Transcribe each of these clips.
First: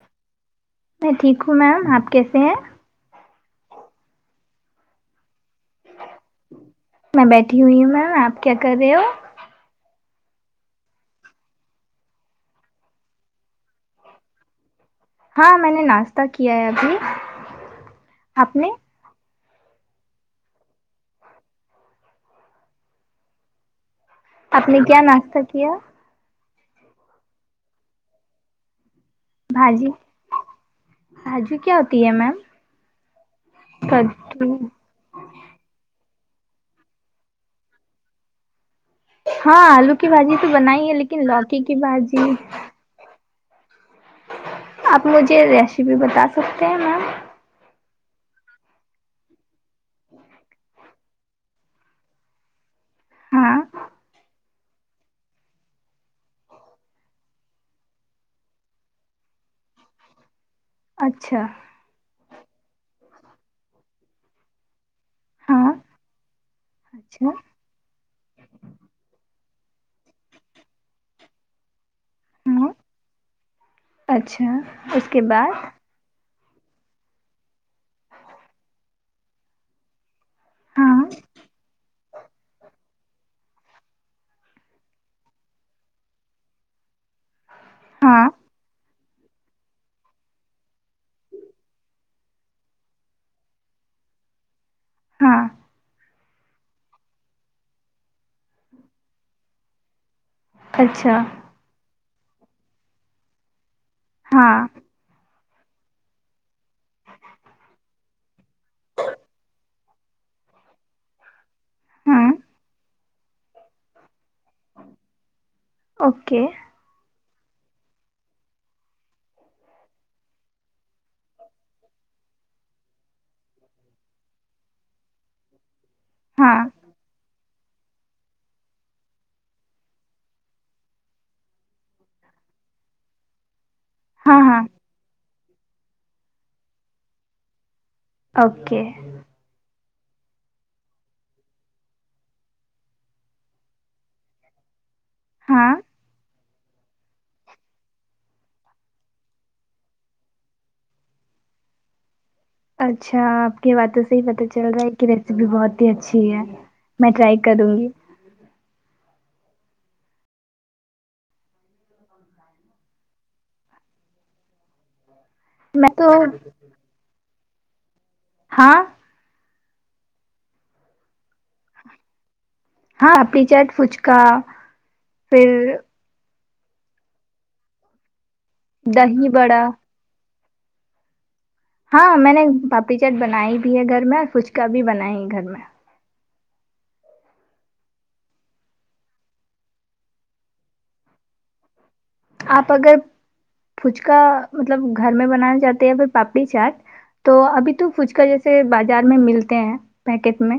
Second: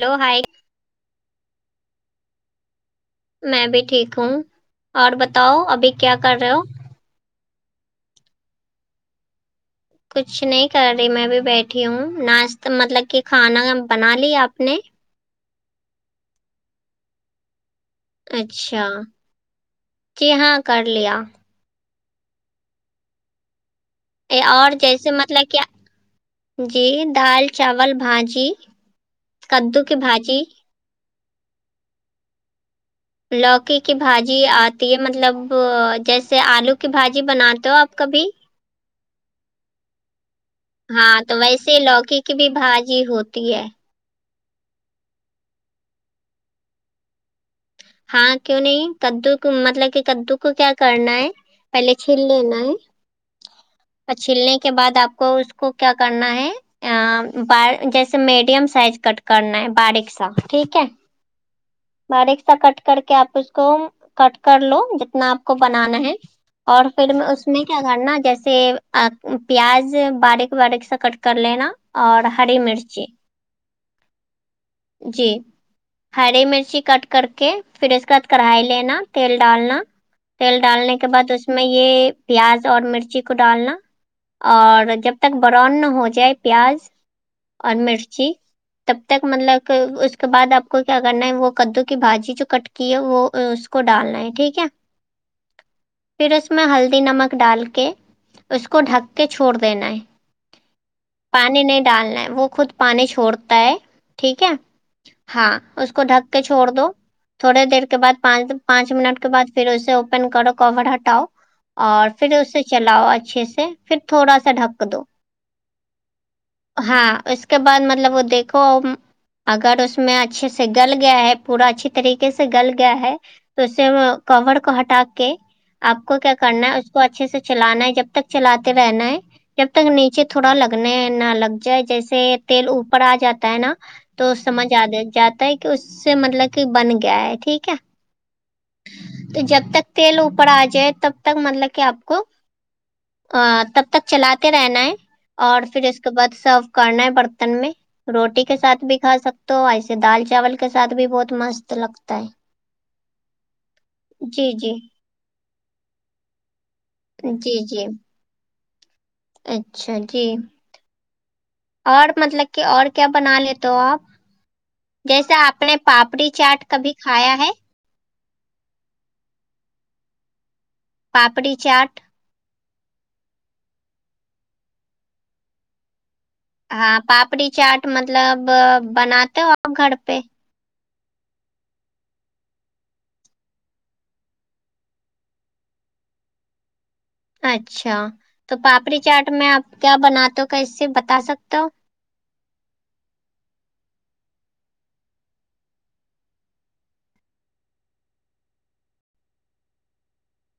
hello hi میں ٹھیک ہوں میم اپ کیسے ہیں میں بھی ٹھیک ہوں اور بتاؤ ابھی کیا کر رہے ہو میں بیٹھی ہوئی ہوں میم اپ کیا کر رہے ہو کچھ نہیں کر رہی میں بھی بیٹھی ہوں ناشتہ مطلب کہ کھانا بنا لی اپ نے ہاں میں نے ناشتہ کیا ہے ابھی آپ نے اچھا جی ہاں کر لیا آپ اور نے کیا جیسے ناشتہ مطلب کہ کیا جی دال چاول بھاجی کدو کی بھاجی بھاجی کیا ہوتی ہے میم لوکی کی کدو بھاجی مطلب جیسے الو کی بھاجی بناتے ہو اپ کبھی ہاں الو کی بھاجی تو بنائی ہے لیکن لوکی کی بھاجی بھا جی ہوتی ہے اپ مجھے ریسیپی بتا سکتے ہیں میم ہاں کیوں نہیں کدو کو مطلب کہ کدو کو کیا کرنا ہے پہلے چھیل لینا ہے ہاں اور چھیلنے کے بعد اپ کو اس کو کیا کرنا ہے آ بآ جیسے میڈیم سائز کٹ کرنا ہے باریک سا ٹھیک ہے اچھا باریک سا کٹ کر کے آپ اس کو کٹ کر لو ج نا آپ کو ہاں بنانا ہے اور پھر میں اچھا اس میں کیا کرنا جیسے پیاز باریک باریک سا کٹ کر لینا اور ہری ہاں مرچی اچھا اس کے جی بعد ہری مرچی کٹ کر کے پھر اس کے عد کڑھائی لینا تیل ڈالنا تیل ہاں ڈالنے کے بعد اس میں یہ پیاز اور مرچی کو ڈالنا اور جب تک برن نہ ہو جائے پیاز اور ہاں مرچی تب تک مطلب اس کے بعد آپ کو کیا کرنا ہے وہ کدو کی بھجی جو کٹ کی ہے وہ اس کو ڈالنا ہے ٹھیک ہے ہاں پھر اس میں ہلدی نمک ڈال کے اس کو ڈھک کے چھوڑ دینا ہے اچھا پانی نہیں ڈالنا ہے وہ خود پانی چھوڑتا ہے ٹھیک ہاں ہے ہاں اس کو ڈھک کے چھوڑ دو تھوڑے دیر کے بد پانچ پانچ منٹ کے بد پھر اسے اوپن کرو کور ہٹاؤ اور ہاں پھر اسے چلاؤ اچھے سے پھر تھوڑا سا ڈھک دو اوکے ہاں اس کے بعد مطلب وہ دیکھو اگر اس میں اچھے سے گل گیا ہے پورا اچھی طریقے سے گل گیا ہے تو اس سے کور کو ہٹا کے آپ کو کیا ہاں کرنا ہے اس کو اچھے سے چلانا ہے جب تک چلاتے رہنا ہے جب تک نیچے تھوڑا لگنے نہ لگ جائے جیسے تیل اوپر آ جاتا ہے نا تو ہاں ہاں سمجھ آ جاتا ہے کہ اس سے مطلب کہ بن گیا ہے ٹھیک ہے اوکے تو جب تک تیل اوپر آ جائے تب تک مطلب کہ آپ کو ا تب تک چلاتے رہنا ہے اور ہاں پھر اس کے بعد سرو کرنا ہے برتن میں روٹی کے ساتھ بھی کھا سکتے ہو ایسے دال چاول کے ساتھ بھی بہت مست لگتا ہے اچھا آپ کی باتوں سے ہی پتا جی چل جی رہا ہے کہ ریسیپی بہت ہی اچھی ہے میں ٹرائی جی کروں جی گی اچھا جی اور مطلب کہ اور کیا بنا لیتے آپ جیسے آپ اپ نے میں تو پاپڑی چاٹ کبھی کھایا ہے ہاں پاپڑی چاٹ ہاں اپی چاٹ فچکا پھر ہاں پاپڑی چاٹ مطلب دہی بناتے ہو بڑا آپ گھر پہ ہاں میں نے پاپڑی چٹ بنائی بھی ہے گھر میں اور فچکا بھی بنایا ہے گھر میں اچھا تو پاپڑی چاٹ میں آپ کیا بناتے ہو ک اس سے بتا سکتے ہو آپ اگر پچکا مطلب گھر میں بنانا چاہتے ہیںیا پھر پاپڑی چاٹ تو ابھی تو فھچک جیسے بازار میں ملتے ہیں پیکیٹ میں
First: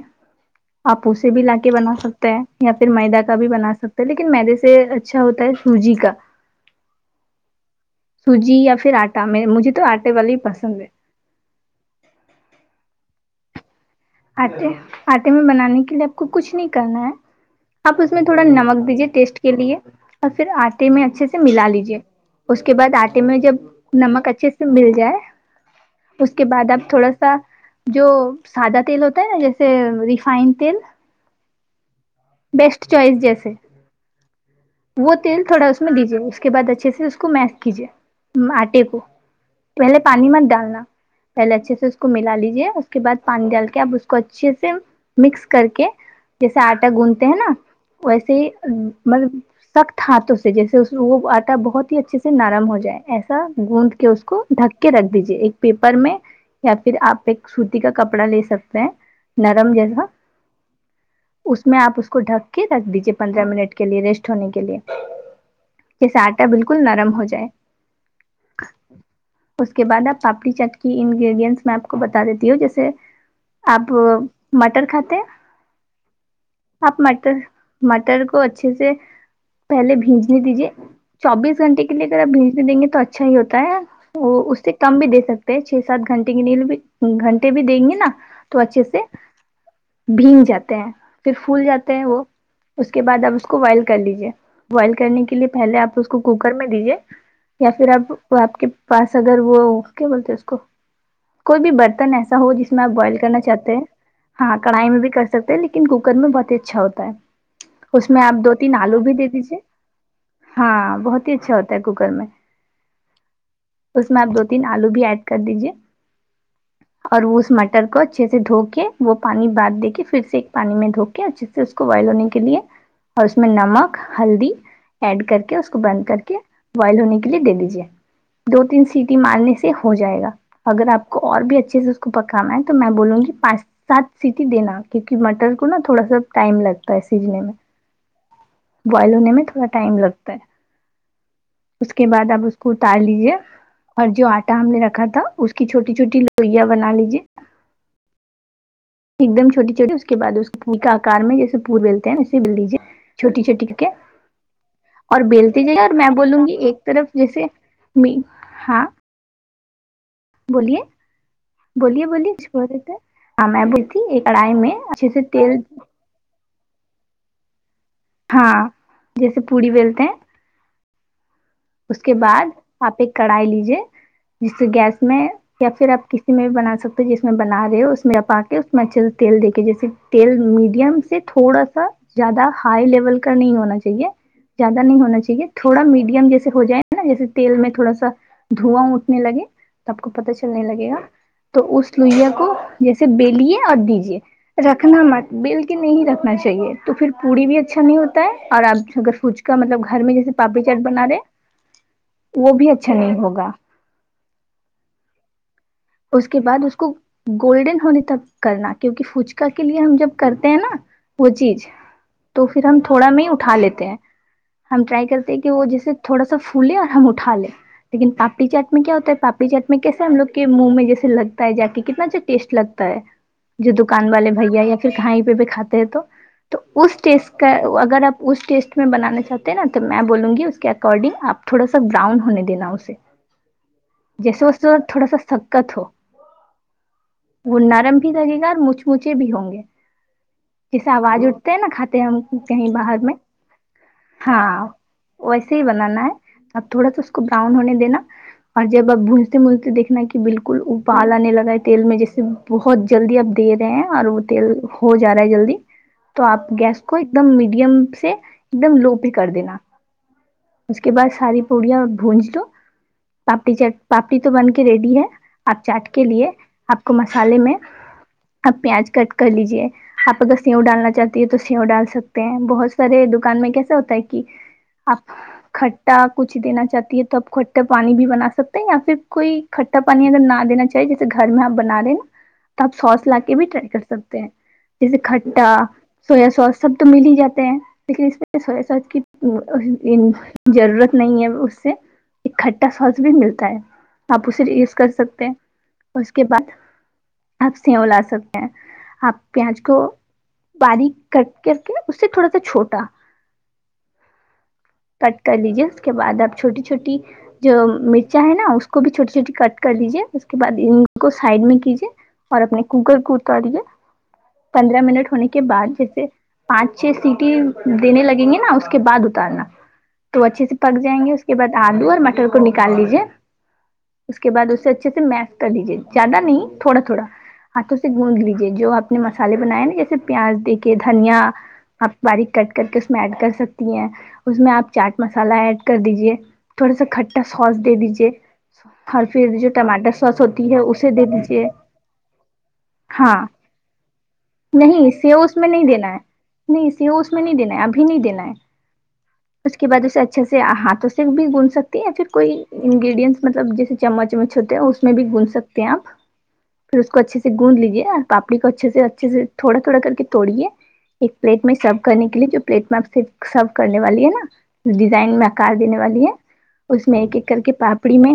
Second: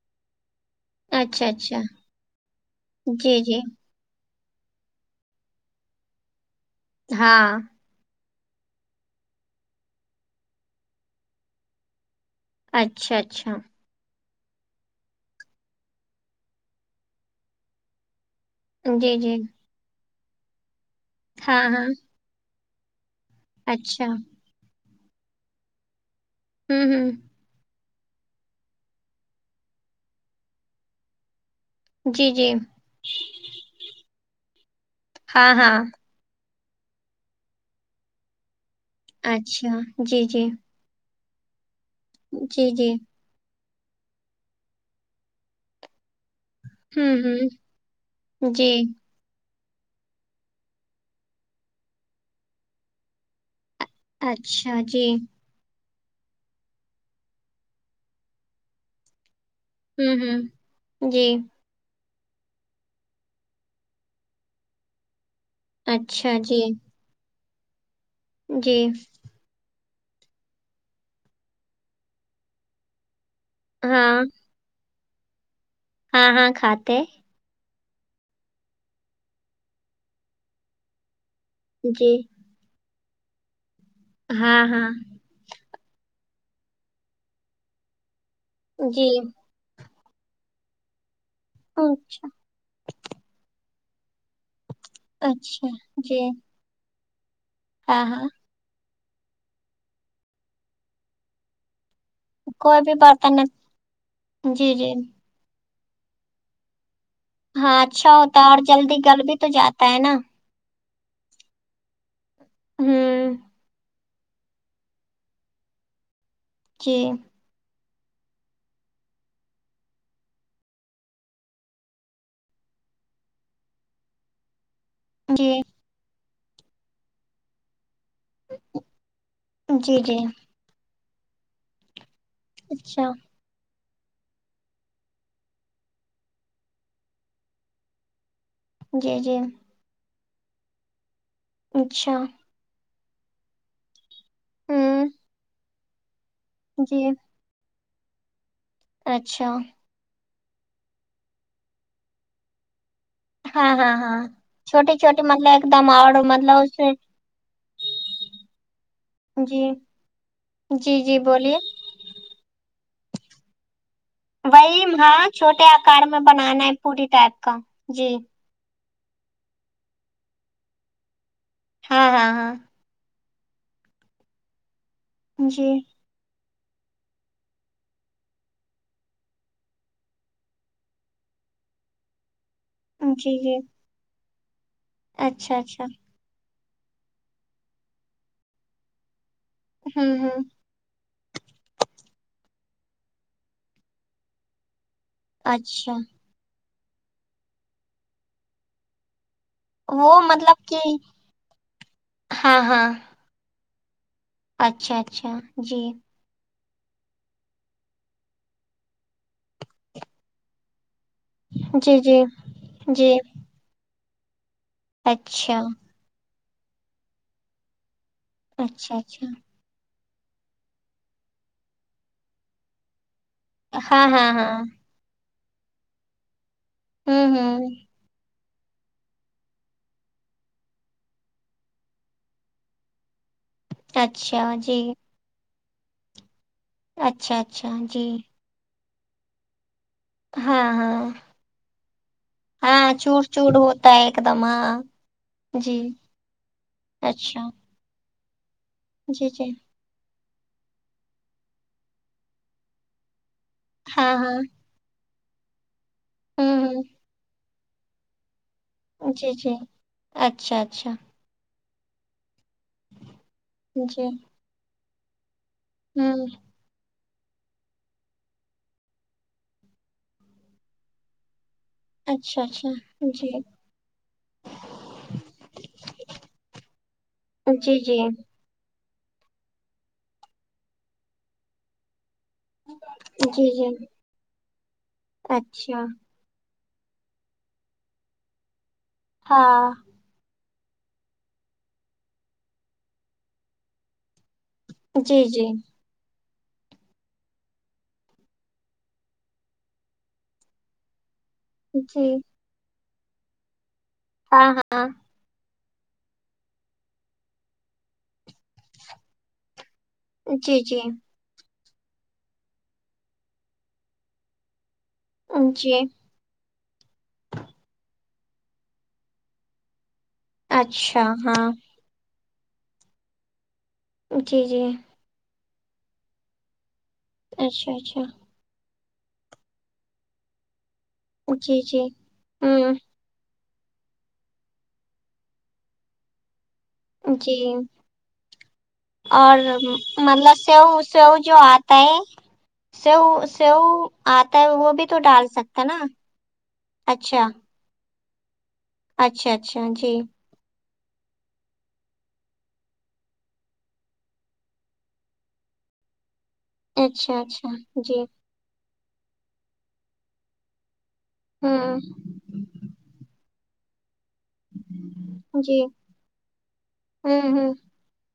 آپ اسے بھی اچھا لا کے اچھا بنا سکتا ہیں یا پھر میدا کا جی بھی جی بنا سکتے لیکن میدے سے اچھا ہوتا ہے سوجی کا ہاں سوجی یا پھر آٹا م مجھے تو آٹے والے ہی پسند ہے اچھا اچھا آٹے آٹے میں بنانے کے لیے آپ کو کچھ نہیں کرنا ہے آپ اس میں تھوڑا نمک دیجیے جی جی ٹیسٹ کے لیے اور پھر آٹے میں اچھے سے ہاں ملا ہاں لیجیے اس کے بعد آٹے جب اچھا نمک اچھے سے مل جائے اس کے بعد آپ ہوں تھوڑا ہوں سا جو سادہ تیل ہوتا ہے نا جیسے ریفائنڈ تیل جی جی بیسٹ چوائس جیسے وہ تیل ہاں تھوڑا ہاں اس میں دیجیے اس کے بعد اچھے سے اس کو میس کیجیے آٹے کو اچھا پہلے جی پانی جی مت ڈالنا پہلے اچھے سے اس کو ملا لیجیے جی اس جی کے بعد پانی ڈال کے اب اس کو اچھے سے مکس کر کے جیسے آٹا ہوں گندتے ہیں نا ہوں ویسے ہی جی مطلب سخت ہاتھوں سے جیسے وہ آٹا بہت ہی اچھے سے نرم ہو جائے ایسا گوند کہ اس کو اچھا ڈھک کے جی رکھ دیجیے ایک پیپر میں یا پھر آپ ایک سوتی کا کپڑا لے سکتے ہیں نرم جیسا ہوں ہوں جی اس میں آپ اس کو ڈھک کے رکھ دیجے پندرہ منٹ کے لیے ریسٹ ہونے کے لیے جیسے اچھا آٹا جی بالکل نرم ہو جائے جی اس کے بعد آپ پاپڑی چاٹ کی انگریڈینٹس میں آپ کو بتا دیتی ہوں جیسے آپ ہاں مٹر کھاتے ہیں ہاں ہاں آپ کھاتے مٹر مٹر کو اچھے سے پہلے بھیگنے دیجیے چوبیس گھنٹے کے لیے جی اگر آپ بھیگنے دیں گے تو اچھا ہی ہوتا ہے وہ ہاں اس سے ہاں کم بھی دے سکتے ہیں چھ سات گھنٹے کی نیل بھی گھنٹے بھی دیں گے نا تو اچھے سے جی بھیگ جاتے ہیں پھر پھول جاتے ہوں، ہیں وہ اس کے بعد آپ اس کو بوائل کر لیجیے بوائل کرنے کے لیے اچھا پہلے آپ اس جی کو کوکر میں دیجیے یا پھر ہاں ہاں آپ آپ کے پاس اگر وہ کیا بولتے اس کو کوئی بھی برتن ہے ایسا ہو جس کوئی میں آپ بھی بوائل برتن کرنا نہ- چاہتے ہیں ہاں جی کڑھائی جی میں بھی کر سکتے ہیں لیکن کوکر میں بہت ہی اچھا ہوتا ہے ہاں اس اچھا میں ہوتا آپ ہے دو اور تین جلدی آلو گل دے بھی تو دیجیے جاتا ہے نا ہاں بہت ہی اچھا ہوتا ہے کوکر میں ہوں اس میں آپ دو تین آلو بھی ایڈ کر دیجیے جی اور وہ اس م ٹر کو اچھے سے دھو کے وہ پانی باند دے کے پھر سے ایک پانی میں دھو کے اچھے سے اس کو بوائل ہونے کے لیے اور اس میں نمک ہلدی ایڈ کر جی کے اس کو بند کر کے بوائل ہونے کے لیے دے دیجیے دو تین سیٹی مارنے سے ہو جی جی جائے گا اگر آپ کو اور بھی اچھے سے اس کو پکانا ہے تو میں اچھا بولوں گی پانچ سات سیٹی دینا کیونکہ مٹر کو نا تھوڑا سا ٹائم لگتا ہے سیجنے میں بوائل جی ہونے جی میں تھوڑا ٹائم لگتا ہے اس کے اچھا بعد آپ اس کو اتار لیجے اور جو آٹا ہم نے رکھا ہوں تھا اس کی چھوٹی چھوٹی لوئیاں بنا جی لیجے ایک دم اچھا چھوٹی چھوٹی اس کے بعد اس پوری کے آکار میں جیسے پوری بلتے ہیں نا اسے بیل لیجیے چھوٹی چھوٹی ہاں کے ہاں ہاں چھوٹی اور چھوٹی مطلب بیلتے ایک جائیے دم اور میں بولوں گی مطلب اس ایک سے طرف جیسے می ہاں جی بولیے جی جی بولیے بولیے بولئے چھوڑ دیتے ہیں ا میں بولتی وہی ہاں چھوٹے آکار میں بنانا ہے پوری ٹائپ کا جی ہاں جیسے پوری بیلتے ہیں اس ہاں کے ہاں بعد ہاں آپ ایک کڑھائی لیجیے جس سے گیس میں یا جی پھر آپ کسی میں بھی بنا سکتے جس میں بنا رہے ہو اس میں اپ آ کے اس میں اچھے سے تیل دے کے جیے تیل میڈیم ایک تھوڑا سا زیادہ ہائی لیول کا جی نہیں جی ہونا چاہیے زیادہ نہیں ہونا چاہیے اچھا تھوڑا اچھا میڈیم جیسے ہو جائے نا جیسے تیل میں تھوڑا سا دھواں اٹھنے لگے سب کو ہوں پتہ ہوں چلنے لگے گا تو اس لوئییا کو جیسے بلیے اور دیجے رکھنا مت بیل کے اچھا نہیں رکھنا چاہیے تو پھر پوڑی بھی اچھا نہیں ہوتا ہے اور آپ اگر فج کا مطلب گھر میں وہ جیسے پاپڑی مطلب چاٹ کہ بنا رہے وہ ہاں بھی ہاں اچھا نہیں ہوگا اچھا اچھا جی اس کے بعد اس کو گولڈن ہونے تک کرنا کیونکہ فچکا کے لیے ہم جب کرتے ہیں نا وہ چیز جی جی تو پھر ہم تھوڑا جی میں اٹھا لیتے ہیں ہم ٹرائی کرتے ہیں کہ اچھا وہ جیسے تھوڑا سا پھولے اور ہم اٹھا لیں لیکن پا پڑی چاٹ میں کیا اچھا ہوتا ہے اچھا پاپڑی چاٹ میں کیسے ہم لوگ کے منہ میں جیسے لگتا ہے جا کے کتنا اچھا ٹیسٹ لگتا ہے جو ہاں دکان ہاں والے ہاں بھیا یا پھر کہیں پہ بھی کھاتے ہیں تو اس ٹیسٹ ہوں کا ہوں اگر آپ اس ٹیسٹ میں بنانا چاہتے ہیں نا تو میں بولوں گی اس کے اکارڈنگ آپ تھوڑا سا براؤن ہونے دینا اسے جیسے اچھا وسے جی تھوڑا سا سکت ہو اچھا وہ اچھا نرم جی بھی لگے گا اور مچ مچے بھی ہوں گے ہاں جیسے ہاں آواز اٹھتے ہیں نا کھاتے ہے ہم کہیں ہاں باہر میں چوور چوور ہوتا ہے ایک دم ہاں ویسے ہی جی بنانا ہے اب تھوڑا سا اس کو اچھا براؤن ہونے دینا اور جب اب جی بھنتے جی بھنتے دیکھنا کہ بالکل ابال آنے لگا ہے تیل میں جیسے بہت جلدی آپ دے رہے ہیں اور ہاں وہ ہاں تیل ہو جا رہا ہے جلدی تو آپ ہوں گیس کو ایک دم میڈیم سے ایک دم لو پہ ہوں کر جی جی دینا اچھا اس کے اچھا بعد ساری پوڑیاں اور بھونج لو پاپٹی جی پاپٹیی تو بن کے ریڈی ہے آپ چاٹ کے ہوں لیے آپ کو مسالے میں آپ پیاز کٹ کر لیجیے آپ اگر سیو ڈالنا چاہتی ہے تو سیو ڈال سکتے ہیں اچھا اچھا بہت سارے جی دکان میں کیسے ہوتا ہے کہ آپ کھٹا کچھ دینا چاہتی ہے تو آپ کھٹا جی پانی بھی بنا سکتے ہیں یا پھر کوئی کھٹا پانی اگر نہ دینا چاہیے جیسے گھر میں آپ بنا رہے ہیں نا آپ سوس لا جی کے بھی جی ٹرائی کر جی سکتے ہیں جیسے کھٹا اچھا سویا سوس سب تو مل ہی جاتے ہیں لیکن اس میں سویا سوس کی ہاں ضرورت نہیں ہے اس سے ایک کھٹا سوس بھی ملتا ہے آپ اسے یوز کر جی سکتے ہیں جی اور اس کے بعد آپ سیو لا سکتے ہیں آپ پیاز کو باریک کٹ کر کے اس جی سے تھوڑا سا چھوٹا ہاں ہاں کٹ کر لیجے اس کے بعد آپ چھوٹی چھوٹی جو مرچا ہے نا اس کو بھی چھوٹی چھوٹی کٹ کر لیجے اس کے جی بعد جی ان کو سائڈ میں کیجے اور اپنے کوکر کو اتارے پندرہ منٹ ہونے کے بعد جی جیسے پانچ چھ سیٹی دینے لگیں گے نا اس کے بعد اتارنا تو اچھے سے پک اچھا جائیں گے اس کے ہاں بعد آلو اور مٹر کو نکال لیجیے اس کے جی بعد جی اسے اچھے سے م کر لیجیے زیادہ نہیں تھوڑا تھوڑا اچھا ہاتھوں سے اچھا گوند لی جی جو آپ نے مسالے بنائے نا جیسے پیاز دیک کہ دھنیا جی جی آپ باریک کٹ کر کے ہوں اس میں ایڈ کر سکتی ہیں اس میں آپ چاٹ مسالہ ایڈ کر دیجے تھوڑا سا کھٹا جی سوس دے دیجے اور مطلب سیو اسے دے سیو جو دیجیے آتا ہے سیو ہاں سیو آتا ہے وہ بھی نہیں تو سیو ڈال اس میں سکتا نہیں ہے نا دینا نہیں سی وہ اس میں اچھا نہیں دینا ہے ابھی نہیں دینا ہے اچھا اس اچھا کے بعد جی اسے اچھا سے ہاتھوں سے بھی گوند سکتی ہیں یا پھر کوئی انگریڈینٹس مطلب جیسے چمچ مچ ہوتے ہیں اس میں بھی گون سکتے ہیں آپ پھر اس کو اچھے اچھا سے اچھا گوند لیجیے جی اور پاپڑی کو اچھے سے اچھے سے تھوڑا تھوڑا کر کے توڑیے ایک پلیٹ میں سرو ہوں کرنے کے لیے جو پلیٹ میں آپ سے سرو کرنے والی ہے نا ڈیزائن میں آکار جی دینے والی ہے اس میں ایک ایک ہوں کر کے ہوں پاپ ڑی میں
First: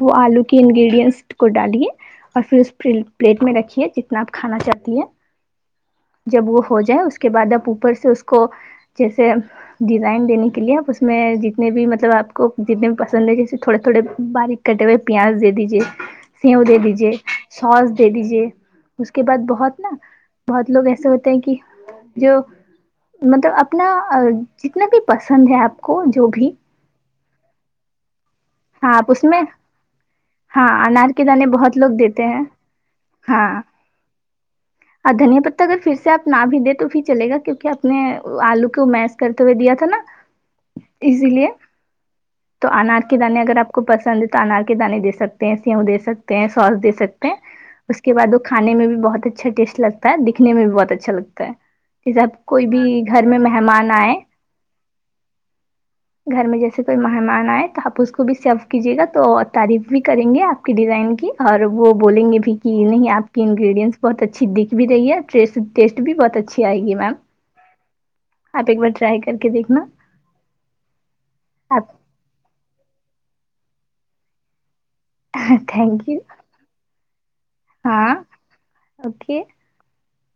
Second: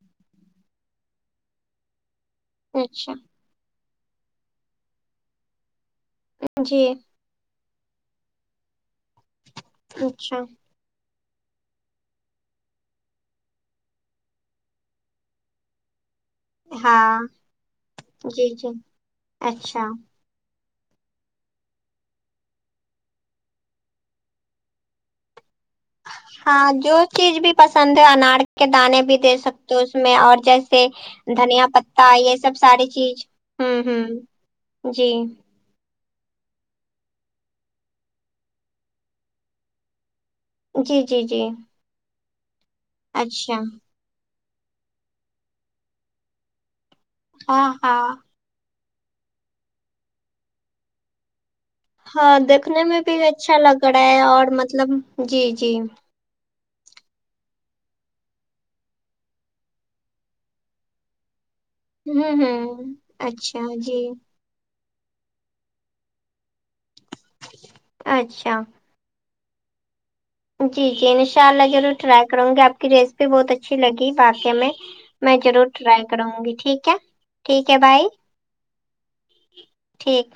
وہ آلو کی انگریڈینس کو ڈالیں اور پھر اس پلے اچھا پلیٹ میں رکھیں جس میں آپ کھانا چاہتی ہے جب وہ ہو جی جائے اس کے بعد آپ اوپر سے اس کو جیسے ڈیزائن اچھا دینے کے لیے آپ اس میں جتنے بھی مطلب آپ کو جتنے بھی پسند ہے جیسے تھوڑے تھوڑے باریک کٹے ہوئے پیاز دے دیجئے سیو دے دیجئیے ہاں سوس دے دیجئیے جی جی اس کے بعد بہت اچھا ناں بہت لوگ ایسے ہوتے ہیں کہ جو مطلب اپنا جتنا بھی پسند ہے آپ کو جو بھی ہاں جو چیز بھی پسند ہے انار کے ہاں دانے آپ بھی اس دے میں سکتے ہو اس میں اور ہاں جیسے انار کے دانے دھنیا بہت لوگ پتا دیتے یہ ہیں سب ساری چیز ہاں ہمم ہمم جی دھنیا پتا اگر فر سےآ پ نہ بھی دیں تو فر چلیں گا کیونکہ اپنے آلو کے میس کرتے ہوئے دیا تھا نا جی جی اسی لیے جی تو انار کے دانے اگر اچھا آپ کو پسند ہے تو انار کے دانے دے سکتے ہیں سیو دے سکتے ہیں سوس دے سکت تے ہاں اس ہاں کے بعد وہ کھانے میں بھی بہت اچھا ٹیسٹ لگتا ہے دکھنے میں بھی بہت اچھا لگتا ہے جیسے ہاں آپ کوئی دیکھنے میں بھی گھر اچھا لگ مہمان رہا آئے ہے اور مطلب جی جی گھر میں جیسے کوئی مہمان آئے تو آپ اس کو بھی سیرو کیجیے گا تو اور تعریف بھی کریں گے آپ کی ڈیزائن کی اور وہ بولیں ہوں گے بھی کی ہوں نہیں آپ کی اچھا انگریڈینس جی بہت اچ ھی دکھ بھی رہی ہے سیٹ ٹیسٹ بھی بہت اچھی آئے گی میم اچھا آپ ایک بار ٹ راۓ کر کے دیکھنا جی جی انشاء اللہ ضرور آپ ٹرائی کروں گی آپ کی ریسیپی بہت اچھی لگی واقع میں میں ضرور ٹرائی تھینک یو کروں گی ٹھیک ہے ٹھیک ہے بائی ہاں اوکے ٹھیک